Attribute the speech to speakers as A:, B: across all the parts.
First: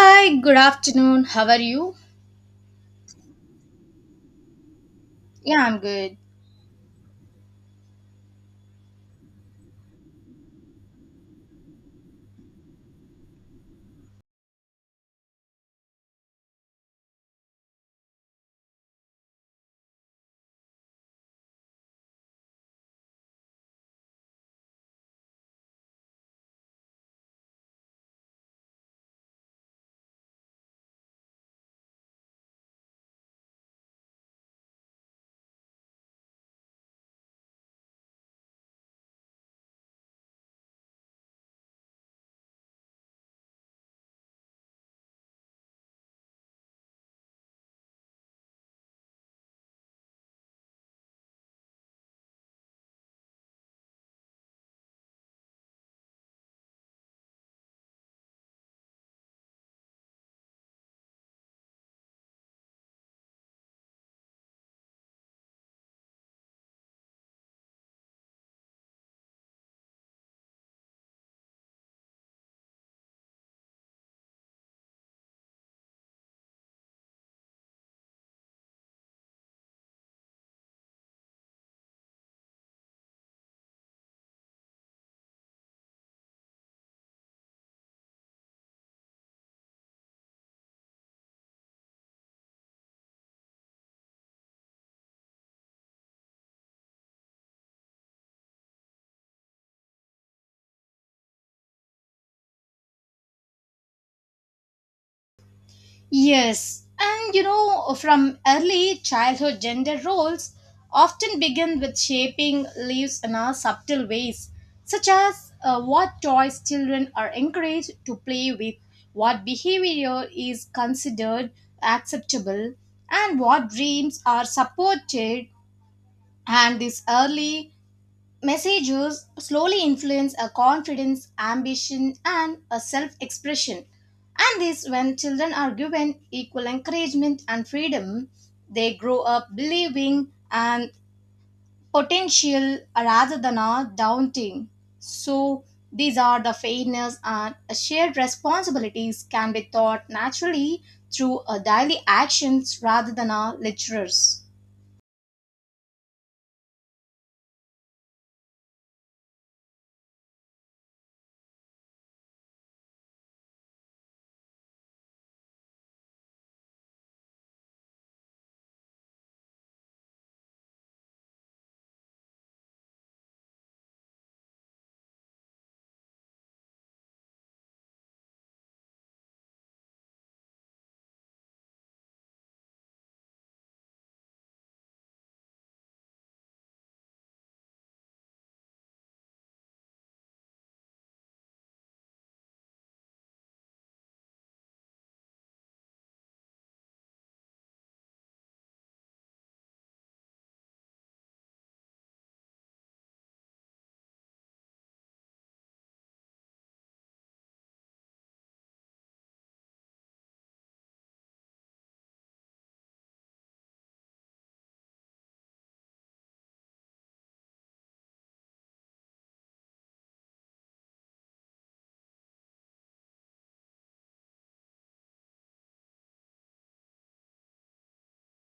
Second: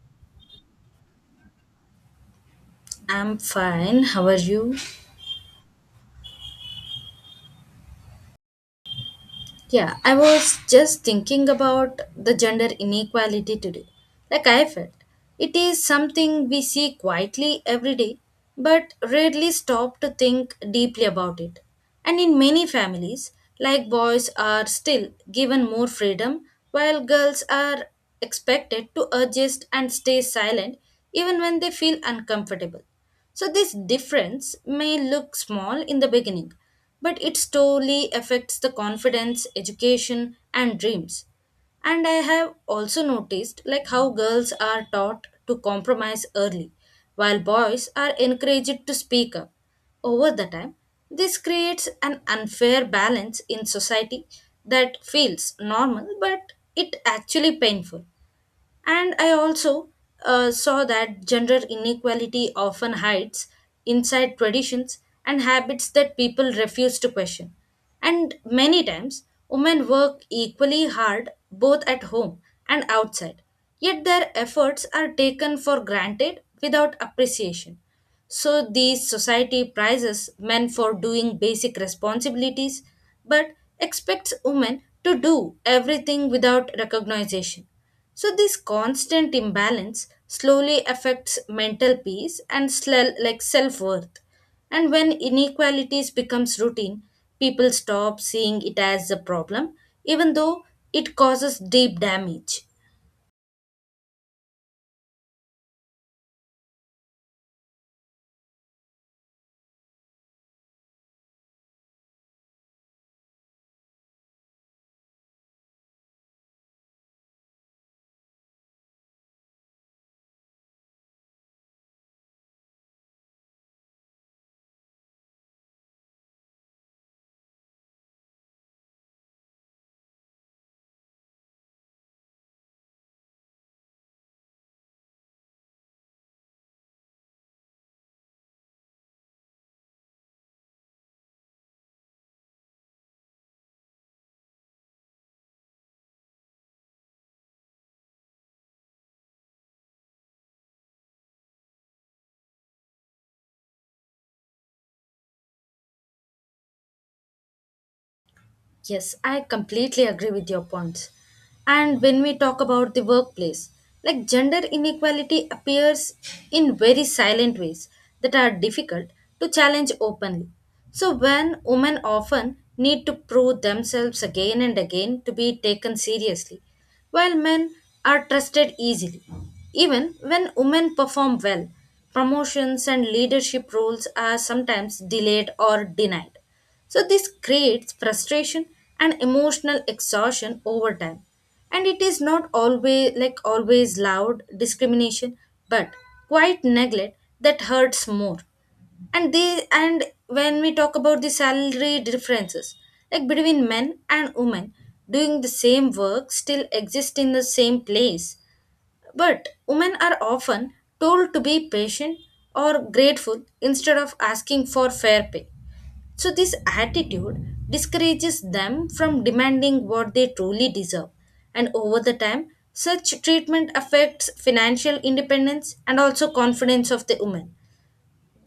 A: Hi, good afternoon. How are you?
B: I'm fine. How are you?
A: Yeah, I'm good.
B: Yeah, I was just thinking about the gender inequality today. Like I felt, it is something we see quietly every day, but rarely stop to think deeply about it. And in many families, like boys are still given more freedom, while girls are expected to adjust and stay silent even when they feel uncomfortable. So, this difference may look small in the beginning, but it slowly affects the confidence, education, and dreams. And I have also noticed like how girls are taught to compromise early, while boys are encouraged to speak up. Over the time, this creates an unfair balance in society that feels normal but it actually painful. And I also saw that gender inequality often hides inside traditions and habits that people refuse to question. And many times, women work equally hard both at home and outside, yet their efforts are taken for granted without appreciation. So, these society prizes men for doing basic responsibilities but expects women to do everything without recognition. So this constant imbalance slowly affects mental peace and like self-worth. And when inequalities becomes routine, people stop seeing it as a problem even though it causes deep damage.
A: Yes, and you know, from early childhood, gender roles often begin with shaping lives in our subtle ways, such as what toys children are encouraged to play with, what behavior is considered acceptable, and what dreams are supported. And these early messages slowly influence our confidence, ambition, and a self expression. And this, when children are given equal encouragement and freedom, they grow up believing and potential rather than a doubting. So, these are the fairness and shared responsibilities can be taught naturally through our daily actions rather than our lecturers.
B: Yes, I completely agree with your points. And when we talk about the workplace, like gender inequality appears in very silent ways that are difficult to challenge openly. So when women often need to prove themselves again and again to be taken seriously, while men are trusted easily. Even when women perform well, promotions and leadership roles are sometimes delayed or denied. So, this creates frustration and emotional exhaustion over time. And it is not always like always loud discrimination, but quite neglect that hurts more. And they and when we talk about the salary differences, like between men and women doing the same work still exist in the same place. But women are often told to be patient or grateful instead of asking for fair pay. So, this attitude discourages them from demanding what they truly deserve. And over the time, such treatment affects financial independence and also confidence of the women.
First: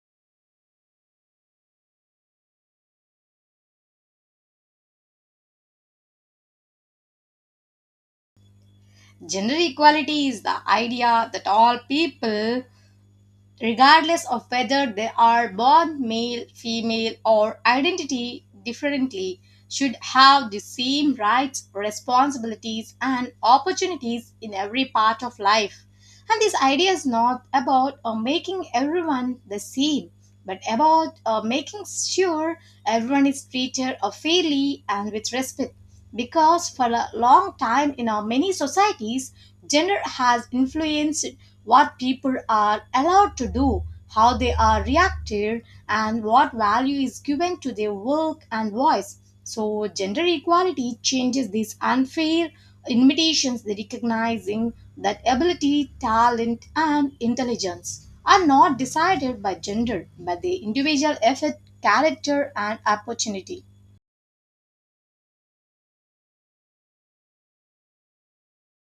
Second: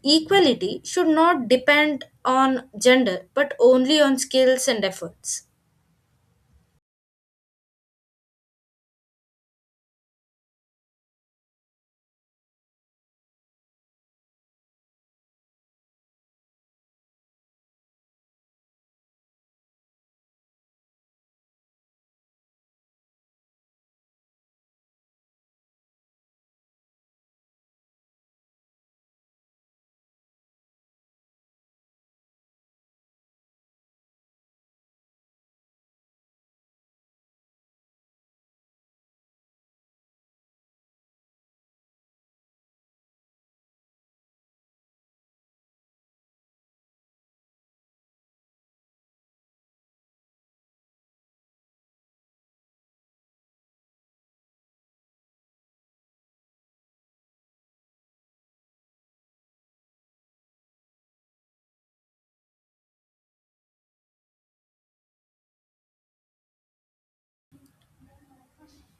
B: Equality should not depend on gender but only on skills and efforts.
A: Gender equality is the idea that all people regardless of whether they are born male, female, or identity differently, should have the same rights, responsibilities, and opportunities in every part of life. And this idea is not about making everyone the same, but about making sure everyone is treated fairly and with respect. Because for a long time in our many societies, gender has influenced what people are allowed to do, how they are reacted, and what value is given to their work and voice. So, gender equality changes these unfair invitations, recognizing that ability, talent, and intelligence are not decided by gender but the individual effort, character, and opportunity.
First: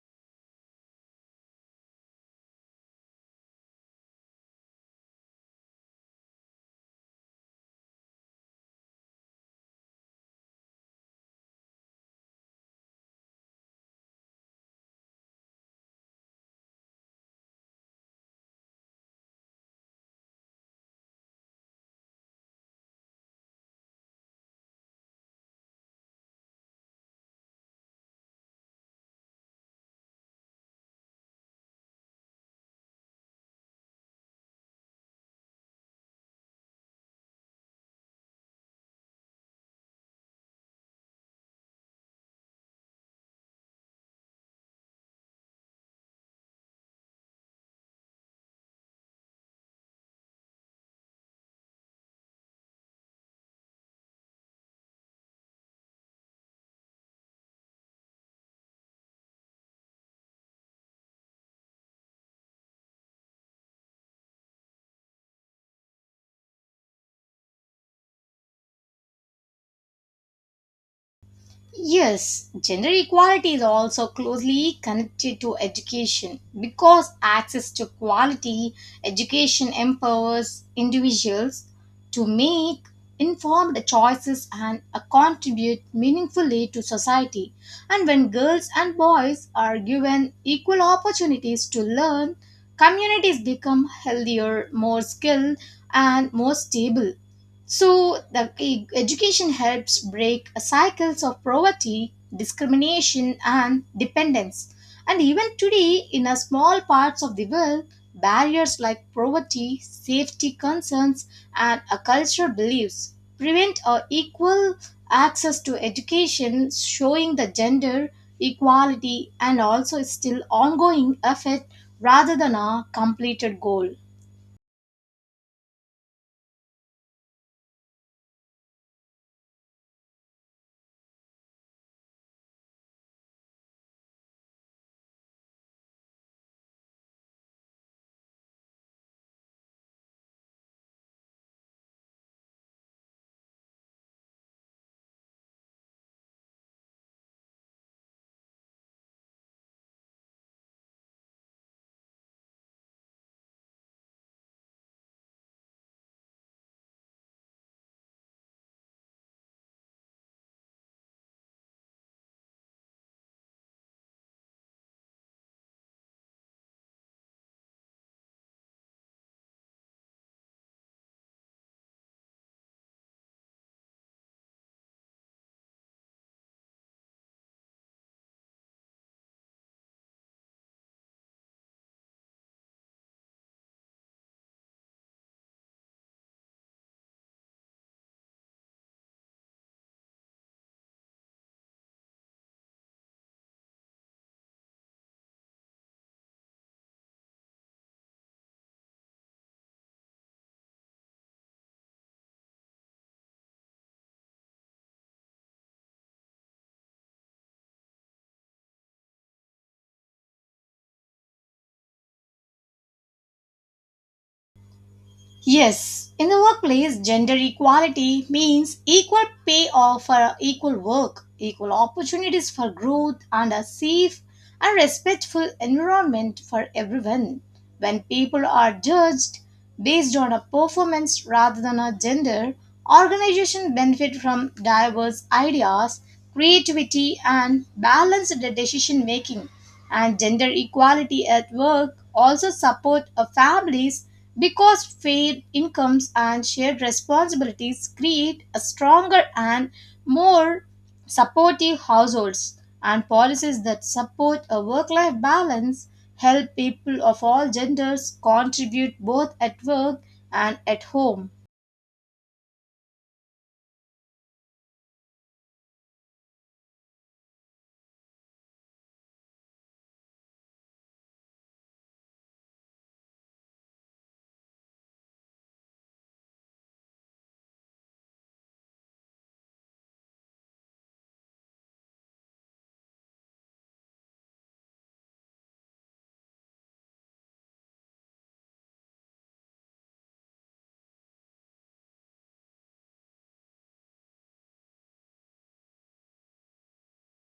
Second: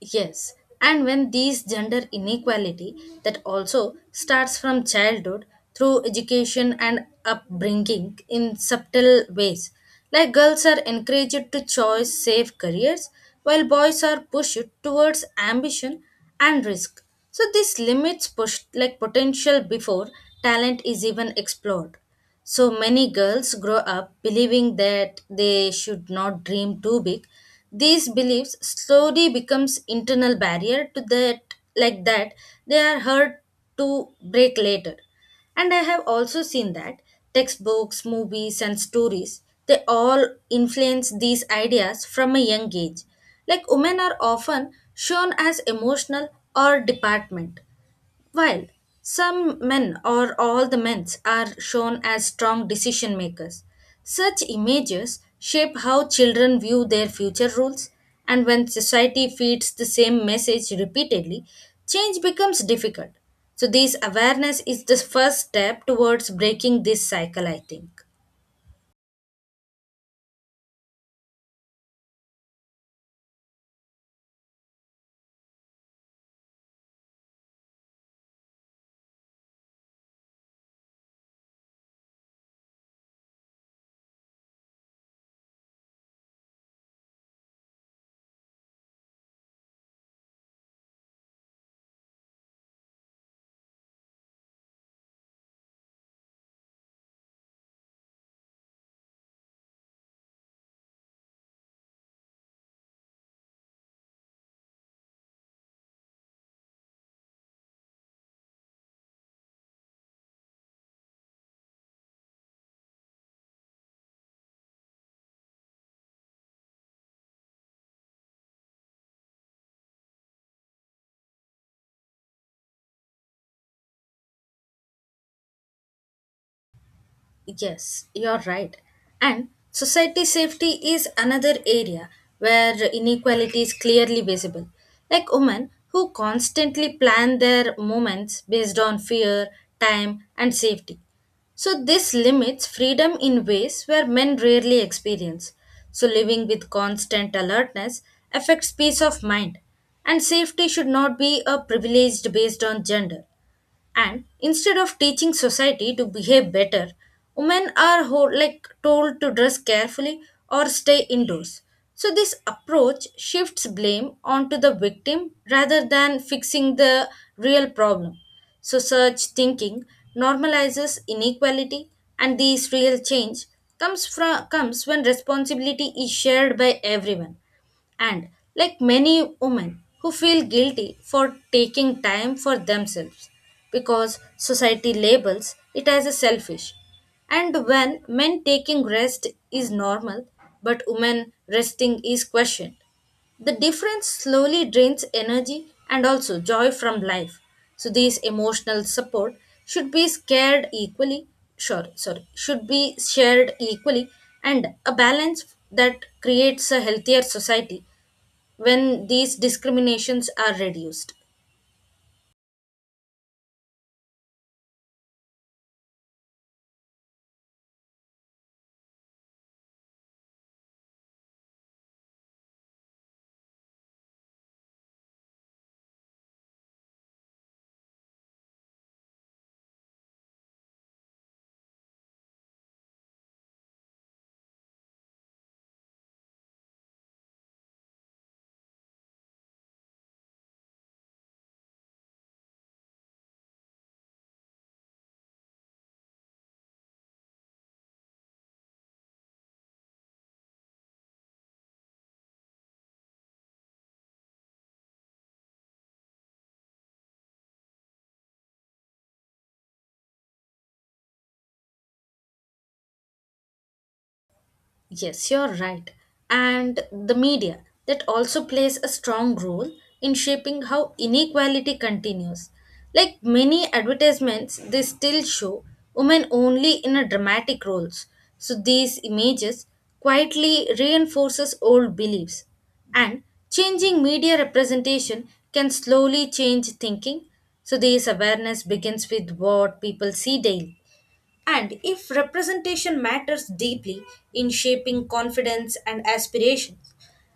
B: Yes, and when these gender inequality that also starts from childhood through education and upbringing in subtle ways. Like girls are encouraged to choose safe careers while boys are pushed towards ambition and risk. So this limits push like potential before talent is even explored. So many girls grow up believing that they should not dream too big. These beliefs slowly becomes internal barrier to that they are hard to break later. And I have also seen that textbooks, movies and stories they all influence these ideas from a young age. Like women are often shown as emotional or department while some men or all the men are shown as strong decision makers, such images shape how children view their future roles, and when society feeds the same message repeatedly, change becomes difficult. So, this awareness is the first step towards breaking this cycle, I think.
A: Yes, gender equality is also closely connected to education because access to quality education empowers individuals to make informed choices and contribute meaningfully to society. And when girls and boys are given equal opportunities to learn, communities become healthier, more skilled, and more stable. So the education helps break cycles of poverty, discrimination and dependence. And even today in a small parts of the world, barriers like poverty, safety concerns and a cultural beliefs prevent a equal access to education showing the gender equality and also still ongoing effort rather than a completed goal.
B: Yes, you're right. And society safety is another area where inequality is clearly visible. Like women who constantly plan their movements based on fear, time, and safety. So, this limits freedom in ways where men rarely experience. So, living with constant alertness affects peace of mind, and safety should not be a privilege based on gender and instead of teaching society to behave better women are like told to dress carefully or stay indoors. So this approach shifts blame onto the victim rather than fixing the real problem. So such thinking normalizes inequality, and this real change comes when responsibility is shared by everyone. And like many women who feel guilty for taking time for themselves because society labels it as a selfish, and when men taking rest is normal but women resting is questioned, the difference slowly drains energy and also joy from life. So these emotional support should be scared equally, sure, sorry, should be shared equally, and a balance that creates a healthier society when these discriminations are reduced.
A: Yes, in the workplace, gender equality means equal pay or for equal work, equal opportunities for growth, and a safe and respectful environment for everyone. When people are judged based on a performance rather than a gender, organizations benefit from diverse ideas, creativity, and balanced decision making. And gender equality at work also support a families because fair incomes and shared responsibilities create a stronger and more supportive households and policies that support a work life balance help people of all genders contribute both at work and at home.
B: Yes, you're right. And the media that also plays a strong role in shaping how inequality continues. Like many advertisements, they still show women only in a dramatic roles. So these images quietly reinforces old beliefs. And changing media representation can slowly change thinking. So this awareness begins with what people see daily. And if representation matters deeply in shaping confidence and aspirations,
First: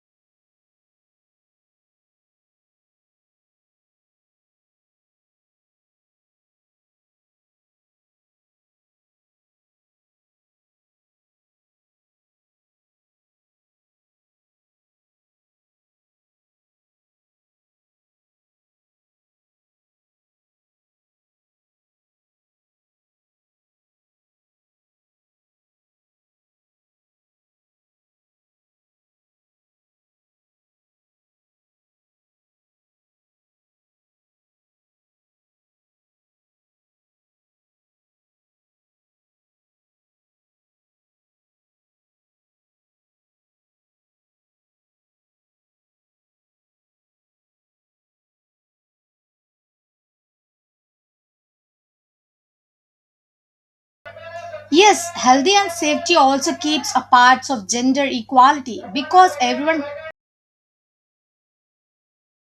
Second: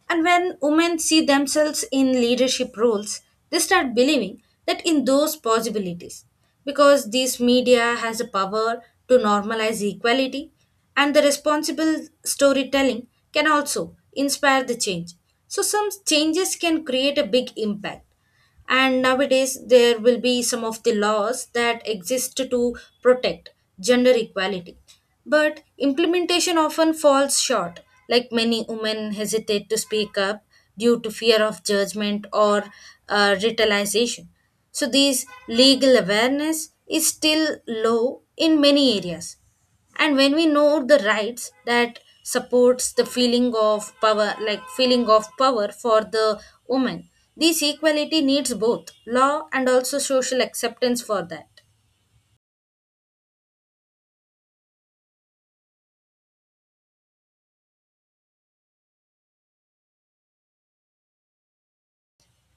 B: and when women see themselves in leadership roles, they start believing that in those possibilities. Because this media has a power to normalize equality, and the responsible storytelling can also inspire the change. So, some changes can create a big impact, and nowadays there will be some of the laws that exist to protect gender equality but implementation often falls short. Like many women hesitate to speak up due to fear of judgment or retaliation. So these legal awareness is still low in many areas, and when we know the rights that supports the feeling of power like feeling of power for the woman, this equality needs both law and also social acceptance for that.
A: Yes, healthy and safety also keeps a parts of gender equality because everyone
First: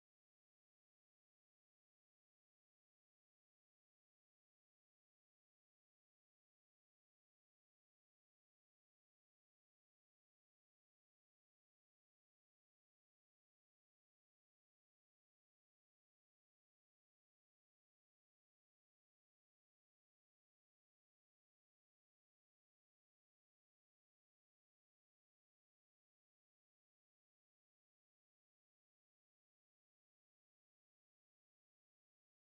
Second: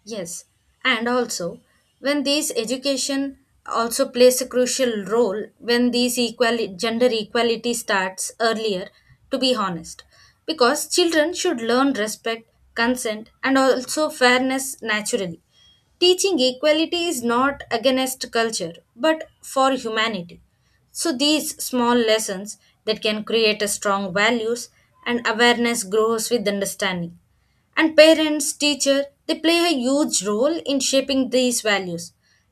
B: Yes, and also when these education also plays a crucial role when these equal gender equality starts earlier, to be honest, because children should learn respect, consent and also fairness naturally. Teaching equality is not against culture but for humanity. So these small lessons that can create a strong values, and awareness grows with understanding. And parents teacher, they play a huge role in shaping these values.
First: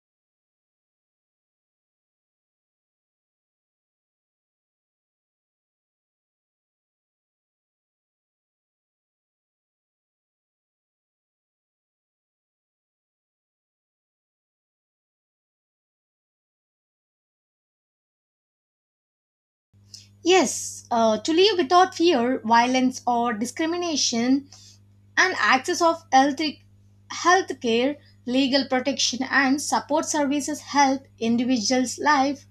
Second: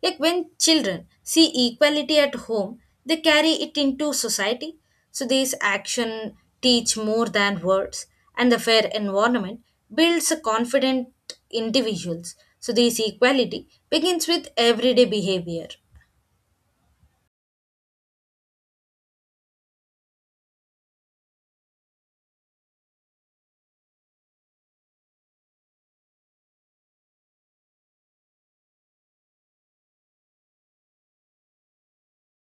B: Like when children see equality at home, they carry it into society. So these action teach more than words, and the fair environment builds a confident individuals. So this equality begins with everyday behavior.
A: yes, to live without fear, violence or discrimination and access of health, health care, legal protection and support services help individuals life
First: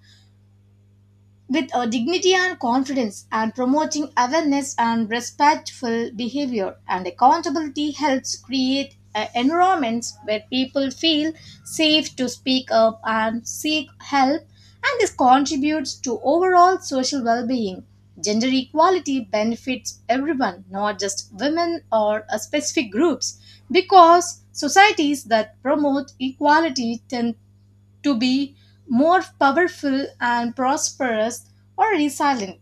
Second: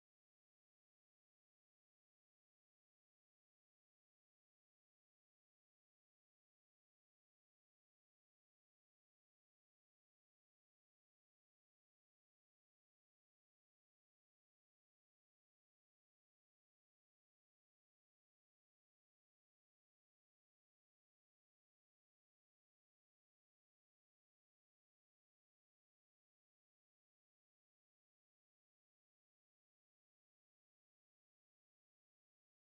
A: with dignity and confidence and promoting awareness and respectful behavior and accountability helps create environments where people feel safe to speak up and seek help and this contributes to overall social well-being. Gender equality benefits everyone not just women or specific groups because societies that promote equality tend to be more powerful and prosperous or resilient.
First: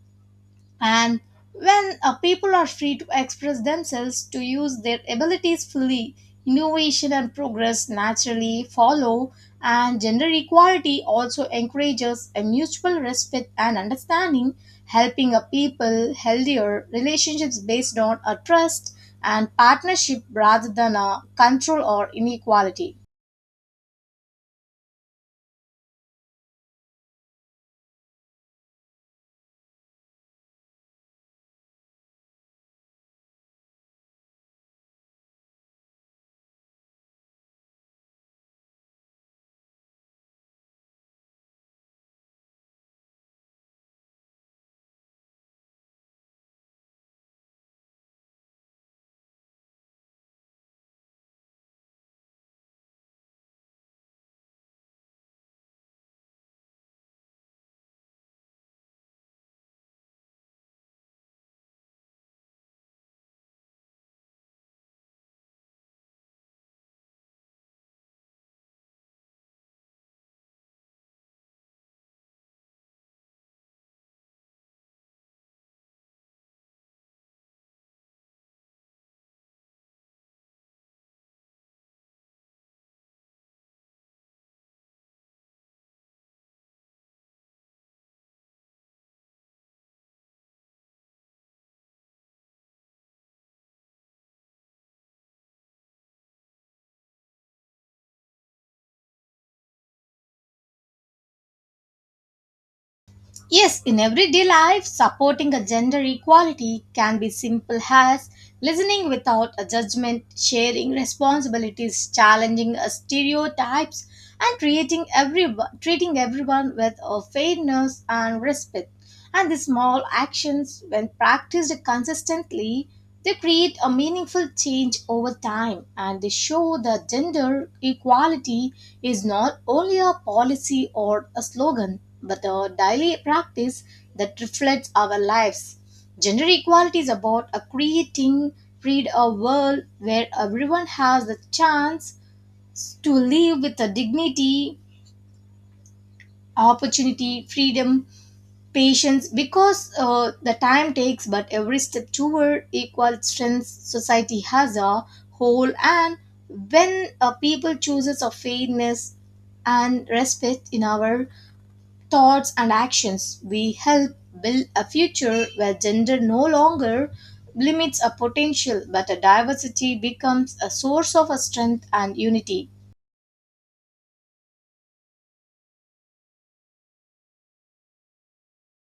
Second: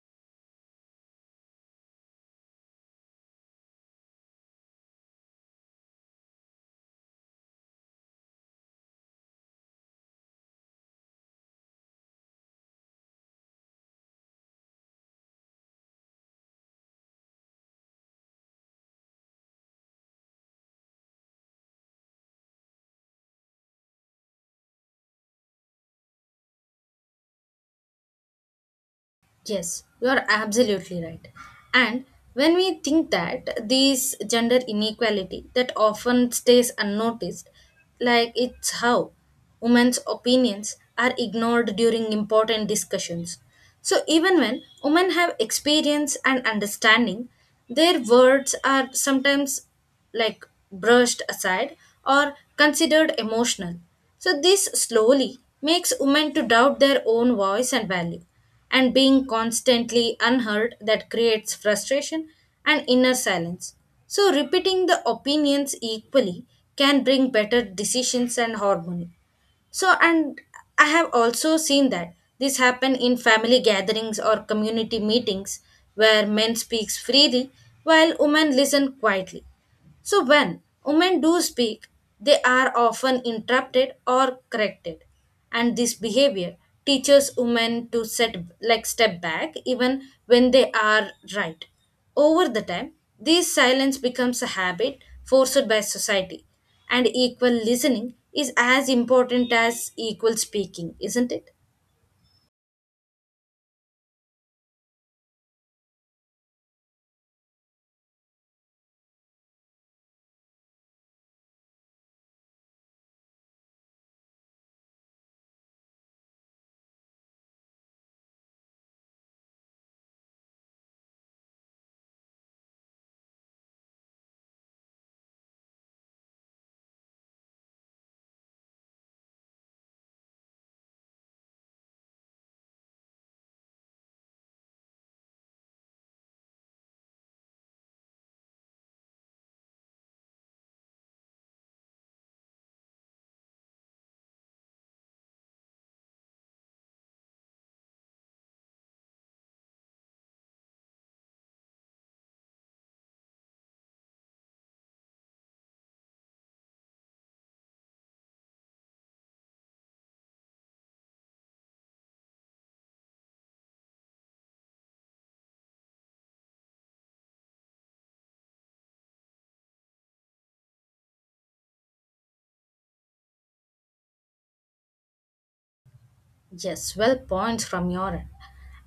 A: And when people are free to express themselves, to use their abilities fully, innovation and progress naturally follow. And gender equality also encourages a mutual respect and understanding, helping a people healthier relationships based on a trust and partnership rather than a control or inequality.
B: Yes, you are absolutely right. And when we think that this gender inequality that often stays unnoticed, like it's how women's opinions are ignored during important discussions. So even when women have experience and understanding, their words are sometimes like brushed aside or considered emotional. So this slowly makes women to doubt their own voice and value. And being constantly unheard that creates frustration and inner silence. So repeating the opinions equally can bring better decisions and harmony. So and I have also seen that this happen in family gatherings or community meetings where men speaks freely while women listen quietly. So when women do speak, they are often interrupted or corrected. And this behavior teaches women to set like step back even when they are right. Over the time, this silence becomes a habit forced by society. And equal listening is as important as equal speaking, isn't it?
A: Yes, in everyday life, supporting a gender equality can be simple as listening without a judgment, sharing responsibilities, challenging stereotypes, and treating everyone with fairness and respect. And these small actions, when practiced consistently, they create a meaningful change over time and they show that gender equality is not only a policy or a slogan but a daily practice that reflects our lives. Gender equality is about create a world where everyone has the chance to live with a dignity, opportunity, freedom, patience, because the time takes, but every step toward equal strength society has a whole, and when a people chooses a fairness and respect in our thoughts and actions, we help build a future where gender no longer limits a potential, but a diversity becomes a source of a strength and unity.
B: Yes, well points from your end.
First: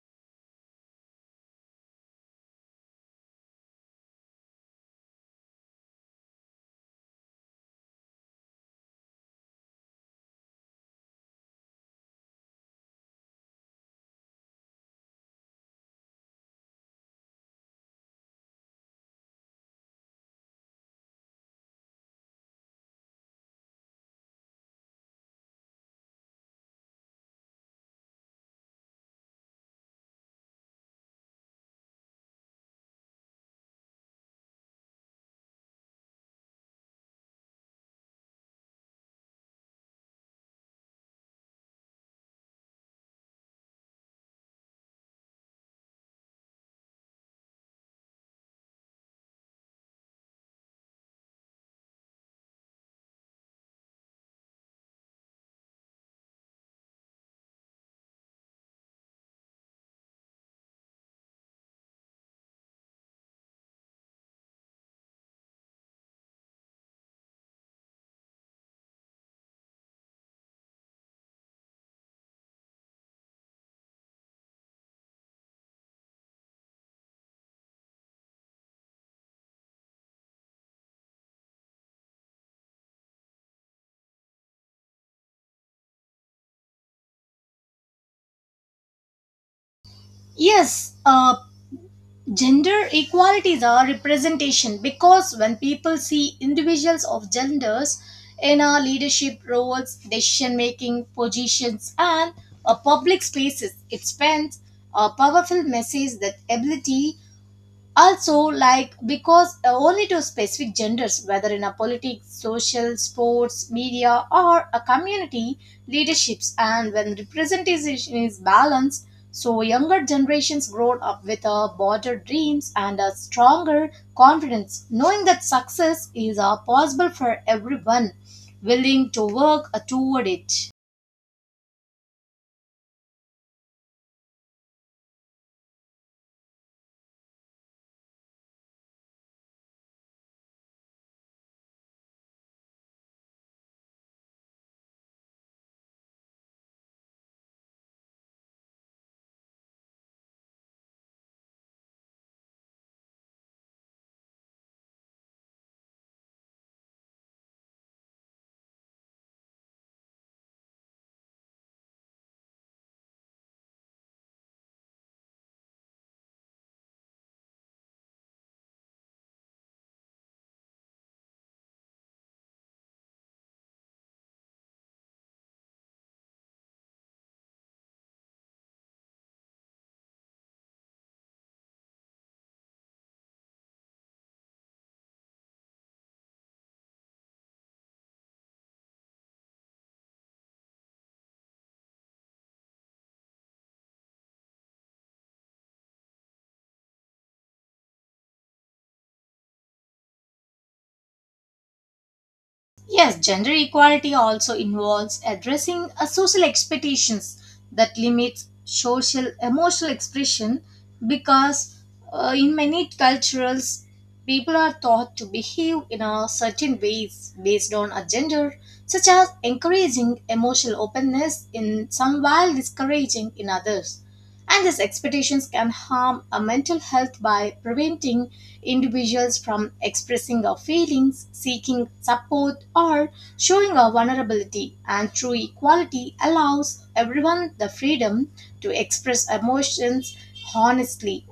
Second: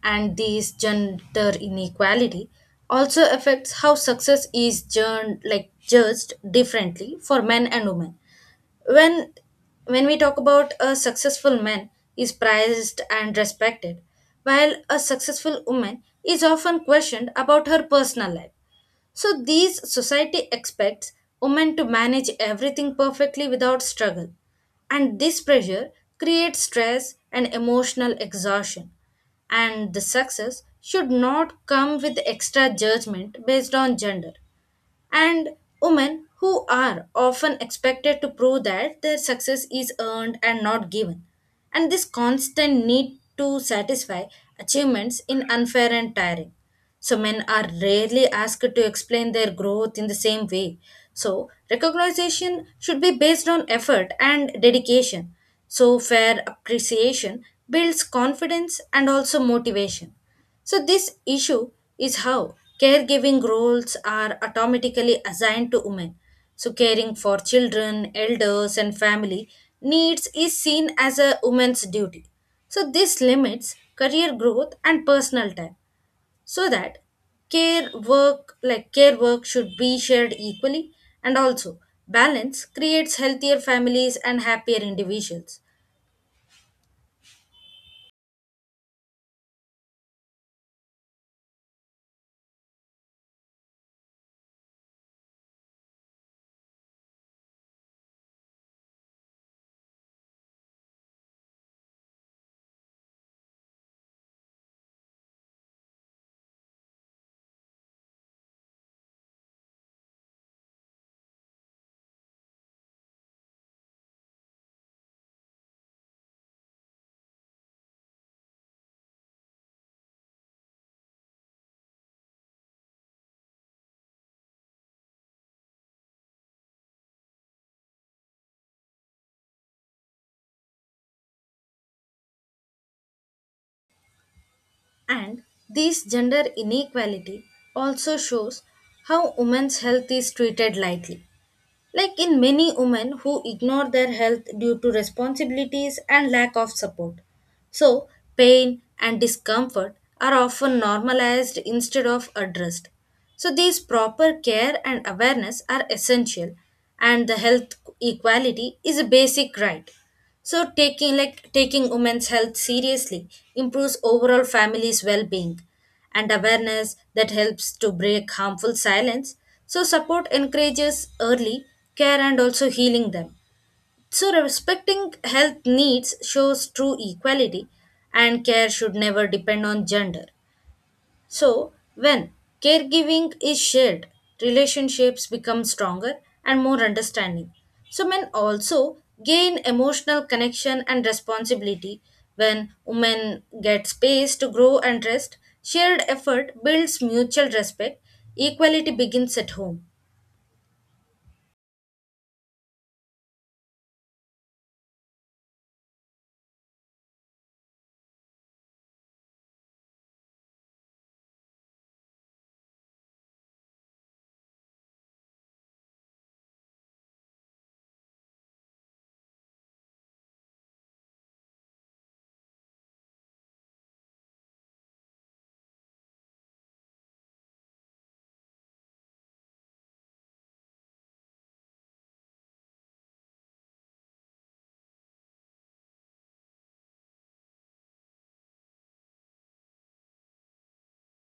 B: And this gender inequality also affects how success is like judged differently for men and women. When when we talk about a successful man is prized and respected, while a successful woman is often questioned about her personal life. So these society expects women to manage everything perfectly without struggle. And this pressure creates stress and emotional exhaustion. And the success should not come with extra judgment based on gender, and women who are often expected to prove that their success is earned and not given. And this constant need to satisfy achievements in unfair and tiring. So men are rarely asked to explain their growth in the same way. So recognition should be based on effort and dedication. So fair appreciation builds confidence and also motivation. So, this issue is how caregiving roles are automatically assigned to women. So, caring for children, elders, and family needs is seen as a woman's duty. So, this limits career growth and personal time so that care work should be shared equally, and also balance creates healthier families and happier individuals.
A: Yes, gender equality is a representation because when people see individuals of genders in our leadership roles, decision making positions, and public spaces, it sends a powerful message that ability also like because only to specific genders whether in a politics social sports media or a community leaderships and when representation is balanced so younger generations grow up with a broader dreams and a stronger confidence knowing that success is possible for everyone willing to work toward it.
B: And this gender inequality also shows how women's health is treated lightly. Like in many women who ignore their health due to responsibilities and lack of support. So, pain and discomfort are often normalized instead of addressed. So, these proper care and awareness are essential, and the health equality is a basic right. So taking women's health seriously improves overall family's well-being, and awareness that helps to break harmful silence. So, support encourages early care and also healing them. So, respecting health needs shows true equality, and care should never depend on gender. So, when caregiving is shared, relationships become stronger and more understanding. So, men also gain emotional connection and responsibility. When women get space to grow and rest, shared effort builds mutual respect. Equality begins at home.
A: Yes, gender equality also involves addressing a social expectations that limits social emotional expression because in many cultures people are taught to behave in a certain ways based on a gender such as encouraging emotional openness in some while discouraging in others and these expectations can harm our mental health by preventing individuals from expressing our feelings, seeking support, or showing our vulnerability. And true equality allows everyone the freedom to express emotions honestly,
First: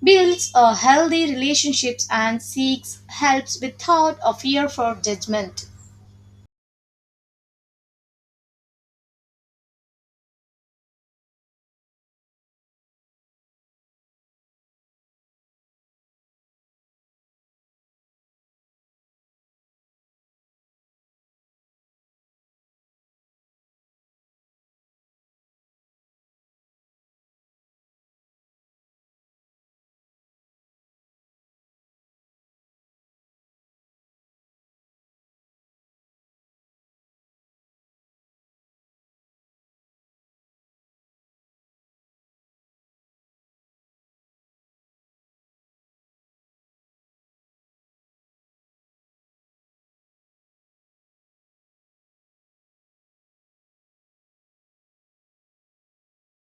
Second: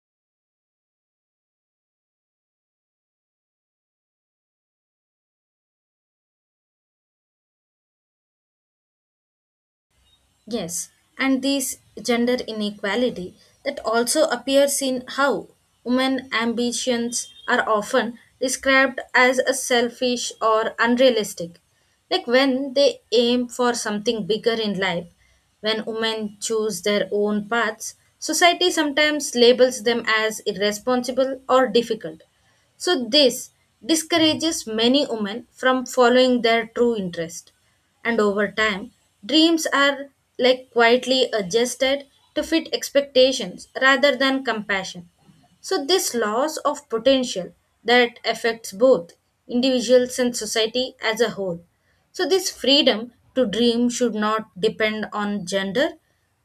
A: builds a healthy relationships, and seeks helps without a fear for judgment.
B: Yes, and this gender inequality that also appears in how women ambitions are often described as a selfish or unrealistic. Like when they aim for something bigger in life, when women choose their own paths, society sometimes labels them as irresponsible or difficult. So this discourages many women from following their true interest. And over time, dreams are like quietly adjusted to fit expectations rather than compassion. So, this loss of potential that affects both individuals and society as a whole. So, this freedom to dream should not depend on gender.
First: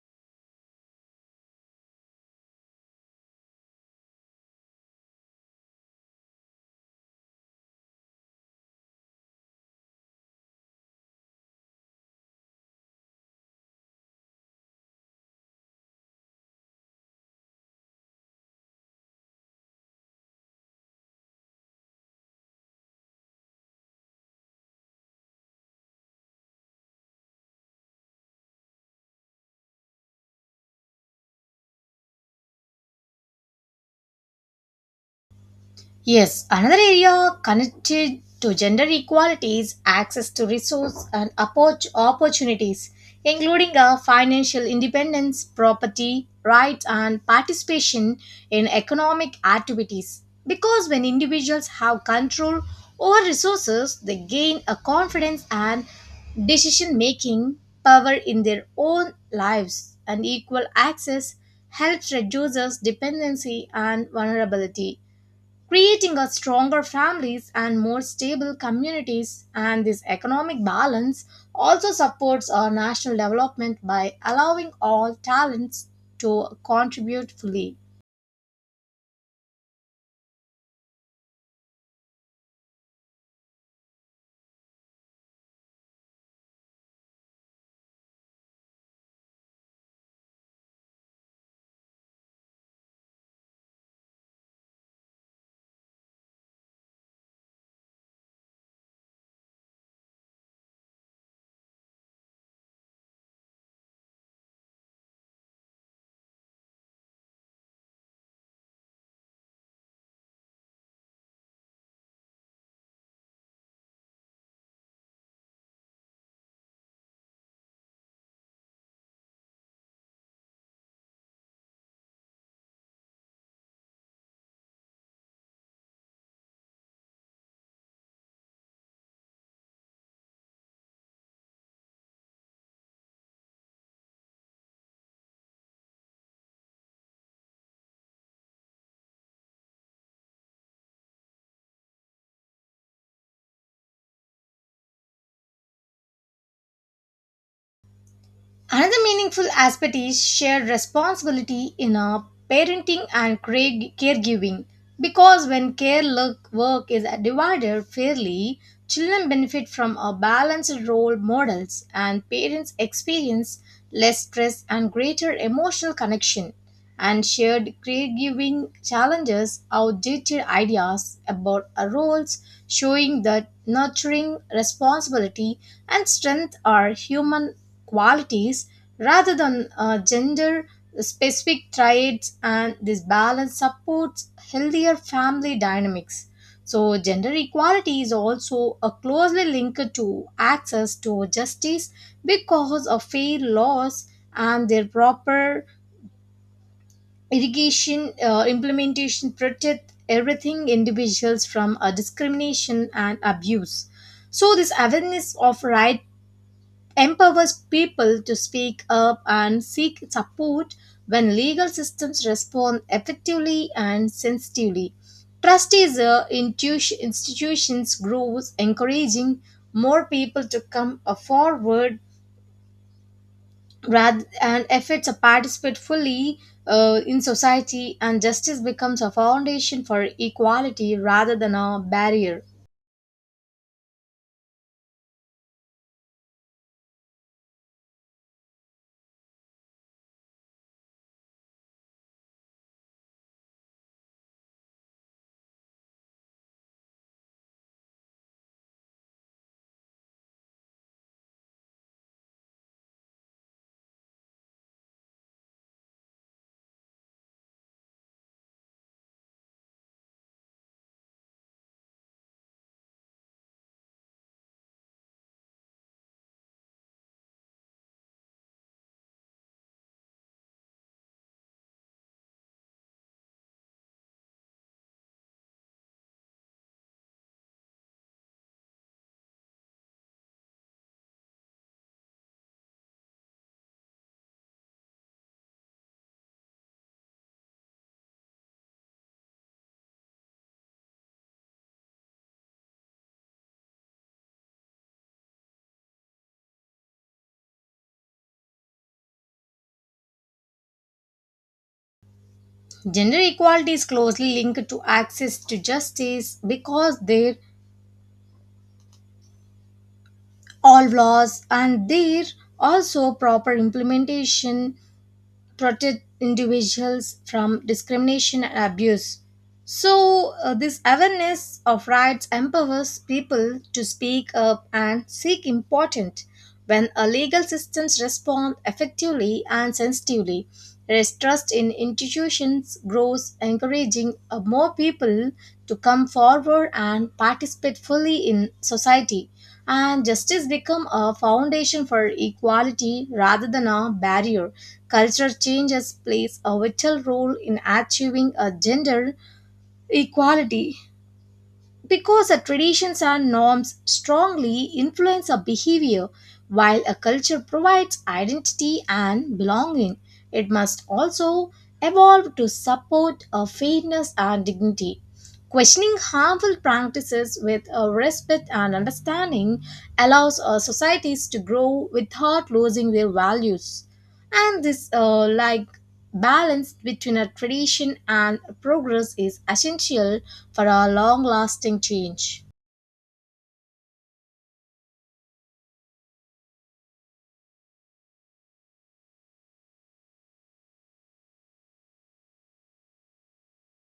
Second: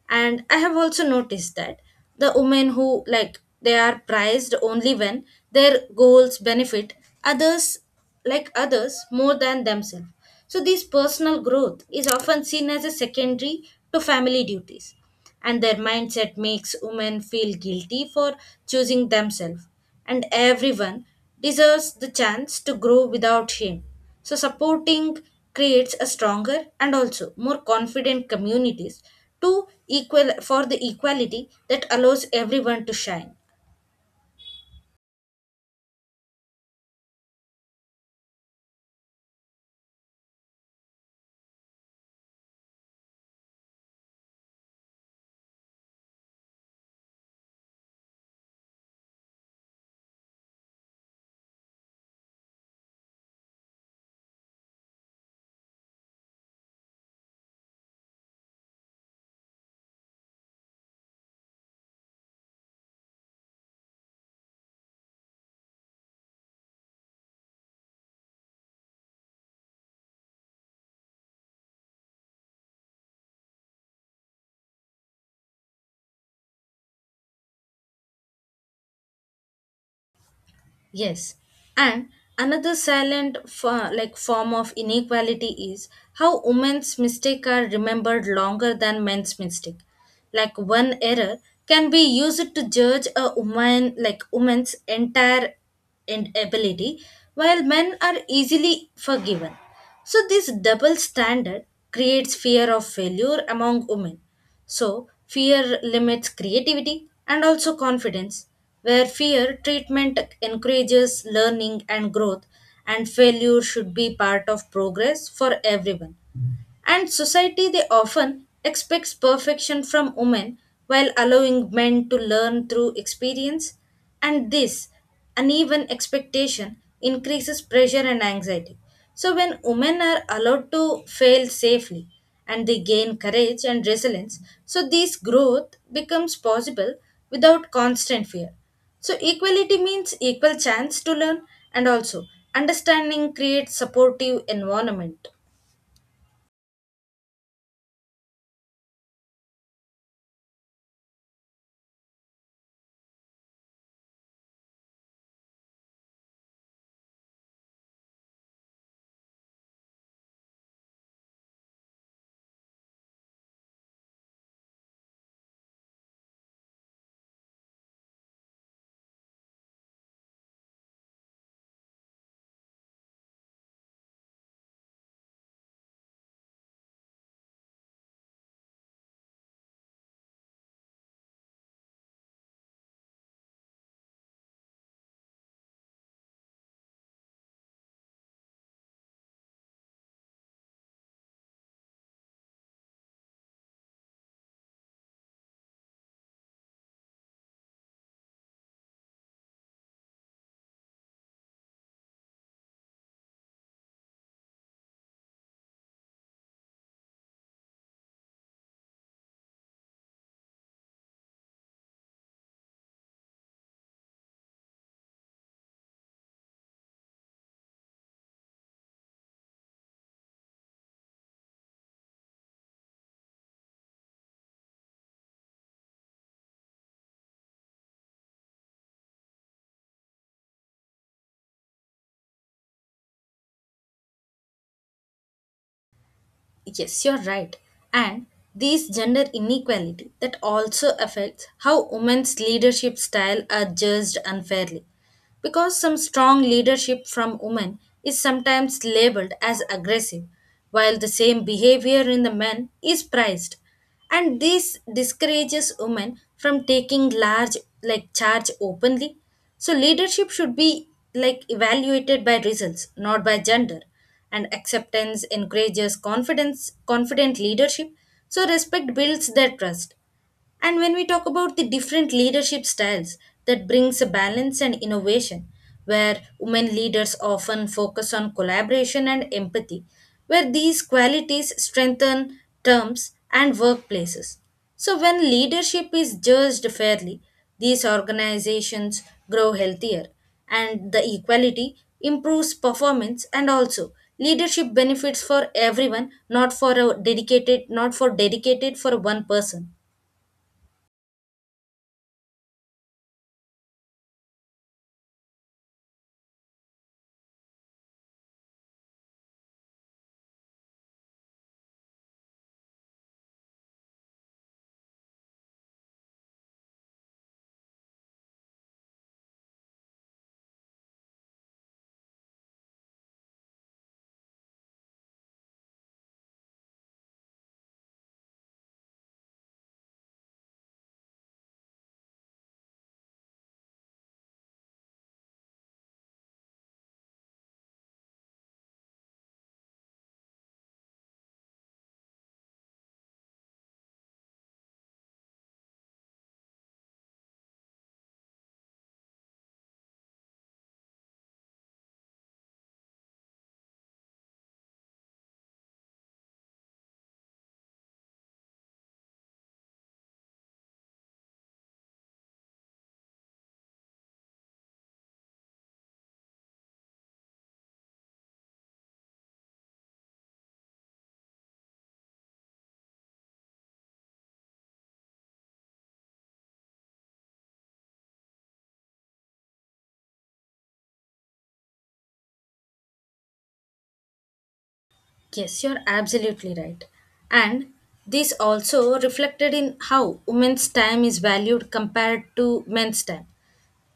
B: And I have also noticed that the women who like they are prized only when their goals benefit others like others more than themselves. So, this personal growth is often seen as a secondary to family duties, and their mindset makes women feel guilty for choosing themselves, and everyone deserves the chance to grow without shame. So supporting creates a stronger and also more confident communities to equal for the equality that allows everyone to shine.
A: Yes, another area connected to gender equality is access to resource and opportunities, including financial independence, property rights, and participation in economic activities. Because when individuals have control over resources, they gain a confidence and decision making power in their own lives, and equal access helps reduces dependency and vulnerability creating a stronger families and more stable communities and this economic balance also supports our national development by allowing all talents to contribute fully.
B: Yes, and another like form of inequality is how women's mistakes are remembered longer than men's mistake. Like one error can be used to judge a woman's entire and ability, while men are easily forgiven. So this double standard creates fear of failure among women. So, fear limits creativity and also confidence, where fear treatment encourages learning and growth, and failure should be part of progress for everyone. And society they often expects perfection from women while allowing men to learn through experience, and this uneven expectation increases pressure and anxiety. So when women are allowed to fail safely and they gain courage and resilience, so this growth becomes possible without constant fear. So equality means equal chance to learn, and also understanding creates supportive environment.
A: Another meaningful aspect is shared responsibility in parenting and caregiving because when work is divided fairly, children benefit from a balanced role models and parents experience less stress and greater emotional connection and shared caregiving challenges outdated ideas about our roles, showing that nurturing, responsibility, and strength are human qualities rather than gender specific traits, and this balance supports healthier family dynamics. So, gender equality is also a closely linked to access to justice because of fair laws and their proper irrigation implementation protect everything individuals from discrimination and abuse. So this awareness of right empowers people to speak up and seek support when legal systems respond effectively and sensitively, trust is a institutions grows encouraging more people to come forward rather and efforts are participate fully in society and justice becomes a foundation for equality rather than a barrier.
B: Yes, you're right. And these gender inequality that also affects how women's leadership style are judged unfairly. Because some strong leadership from women is sometimes labeled as aggressive, while the same behavior in the men is prized, and this discourages women from taking large like charge openly. So leadership should be like evaluated by results, not by gender, and acceptance encourages confidence confident leadership. So respect builds their trust, and when we talk about the different leadership styles, that brings a balance and innovation, where women leaders often focus on collaboration and empathy, where these qualities strengthen terms and workplaces. So, when leadership is judged fairly, these organizations grow healthier, and the equality improves performance and also leadership benefits for everyone, not for dedicated for one person.
A: Gender equality is closely linked to access to justice because there all laws and there also proper implementation protect individuals from discrimination and abuse. So, this awareness of rights empowers people to speak up and seek important when a legal systems respond effectively and sensitively. There is trust in institutions grows, encouraging more people to come forward and participate fully in society. And justice become a foundation for equality rather than a barrier. Cultural changes plays a vital role in achieving a gender equality because the traditions and norms strongly influence our behavior while a culture provides identity and belonging, it must also evolve to support a fairness and dignity. Questioning harmful practices with respect and understanding allows societies to grow without losing their values. And this balance between a tradition and progress is essential for a long-lasting change.
B: Yes, you're absolutely right. And this also reflected in how women's time is valued compared to men's time.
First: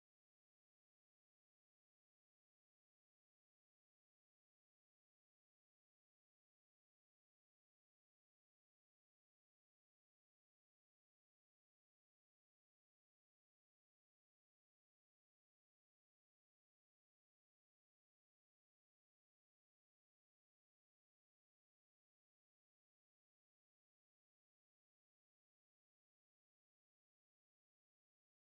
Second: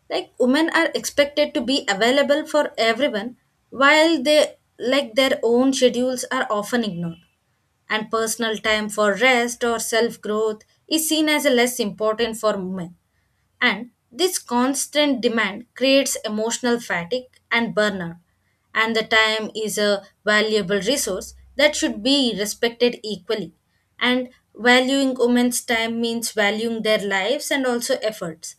B: Like women are expected to be available for everyone while they like their own schedules are often ignored. And personal time for rest or self-growth is seen as a less important for women. And this constant demand creates emotional fatigue and burnout. And the time is a valuable resource that should be respected equally. And valuing women's time means valuing their lives and also efforts.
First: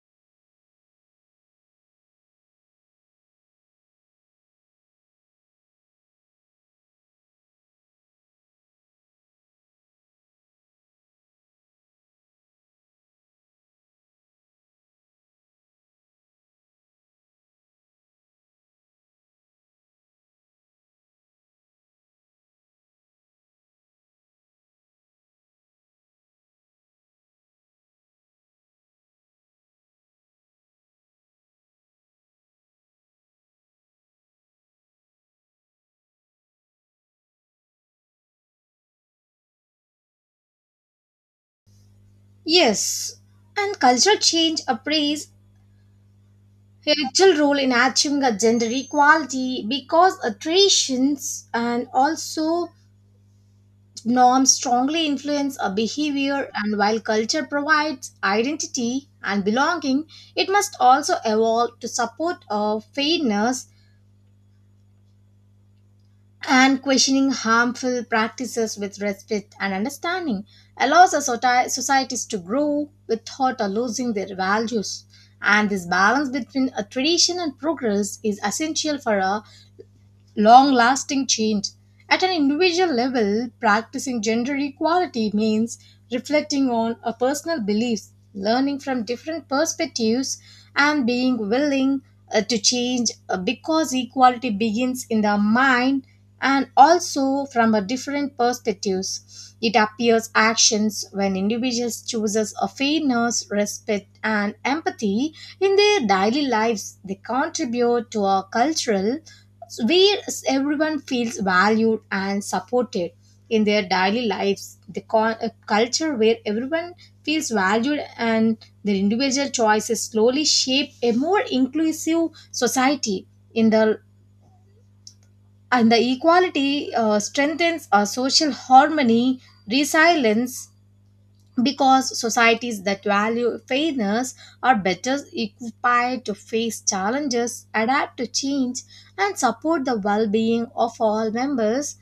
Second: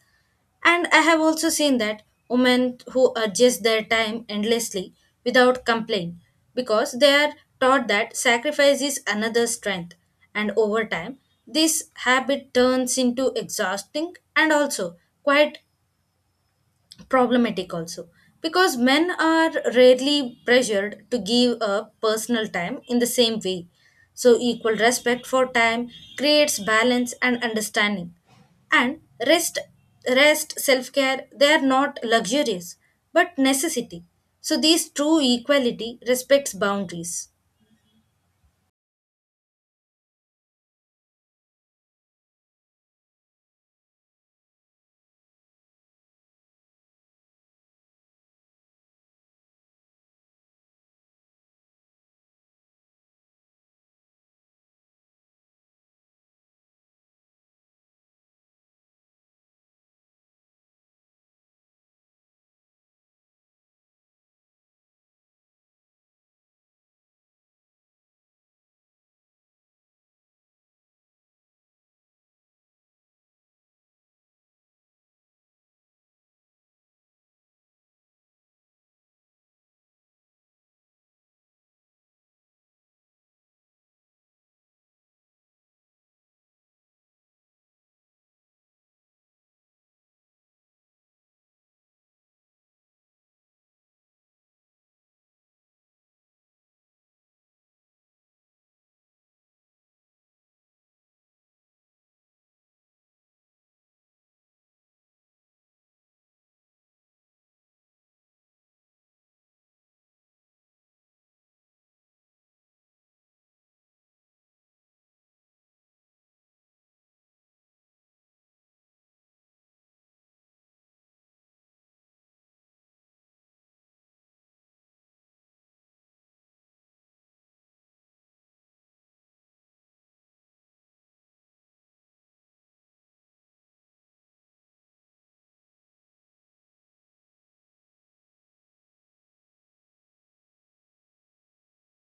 B: And I have also seen that women who adjust their time endlessly without complaint because they are taught that sacrifice is another strength. And over time, this habit turns into exhausting and also quite problematic also, because men are rarely pressured to give up personal time in the same way. So, equal respect for time creates balance and understanding. And rest, rest, self care, they are not luxurious but necessity. So, these true equality respects boundaries.
A: Yes, and cultural change plays a vital role in achieving a gender equality because a traditions and also norms strongly influence a behavior, and while culture provides identity and belonging, it must also evolve to support of fairness and questioning harmful practices with respect and understanding allows our societies to grow without losing their values. And this balance between a tradition and progress is essential for a long lasting change. At an individual level, practicing gender equality means reflecting on our personal beliefs, learning from different perspectives, and being willing to change because equality begins in the mind and also from a different perspectives. It appears actions when individuals chooses a fairness, respect, and empathy in their daily lives. They contribute to our cultural where everyone feels valued and supported in their daily lives the a culture where everyone feels valued and their individual choices slowly shape a more inclusive society in the and the equality strengthens our social harmony resilience because societies that value fairness are better equipped to face challenges, adapt to change, and support the well being of all members.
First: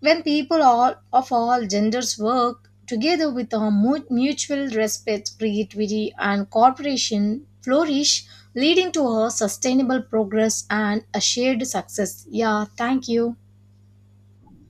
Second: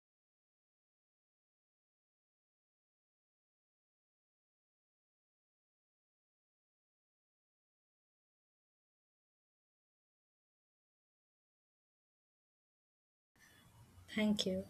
A: When people all, of all genders work together with a mutual respect, creativity, and cooperation flourish, leading to a sustainable progress and a shared success. Yeah, thank you.
B: Thank you.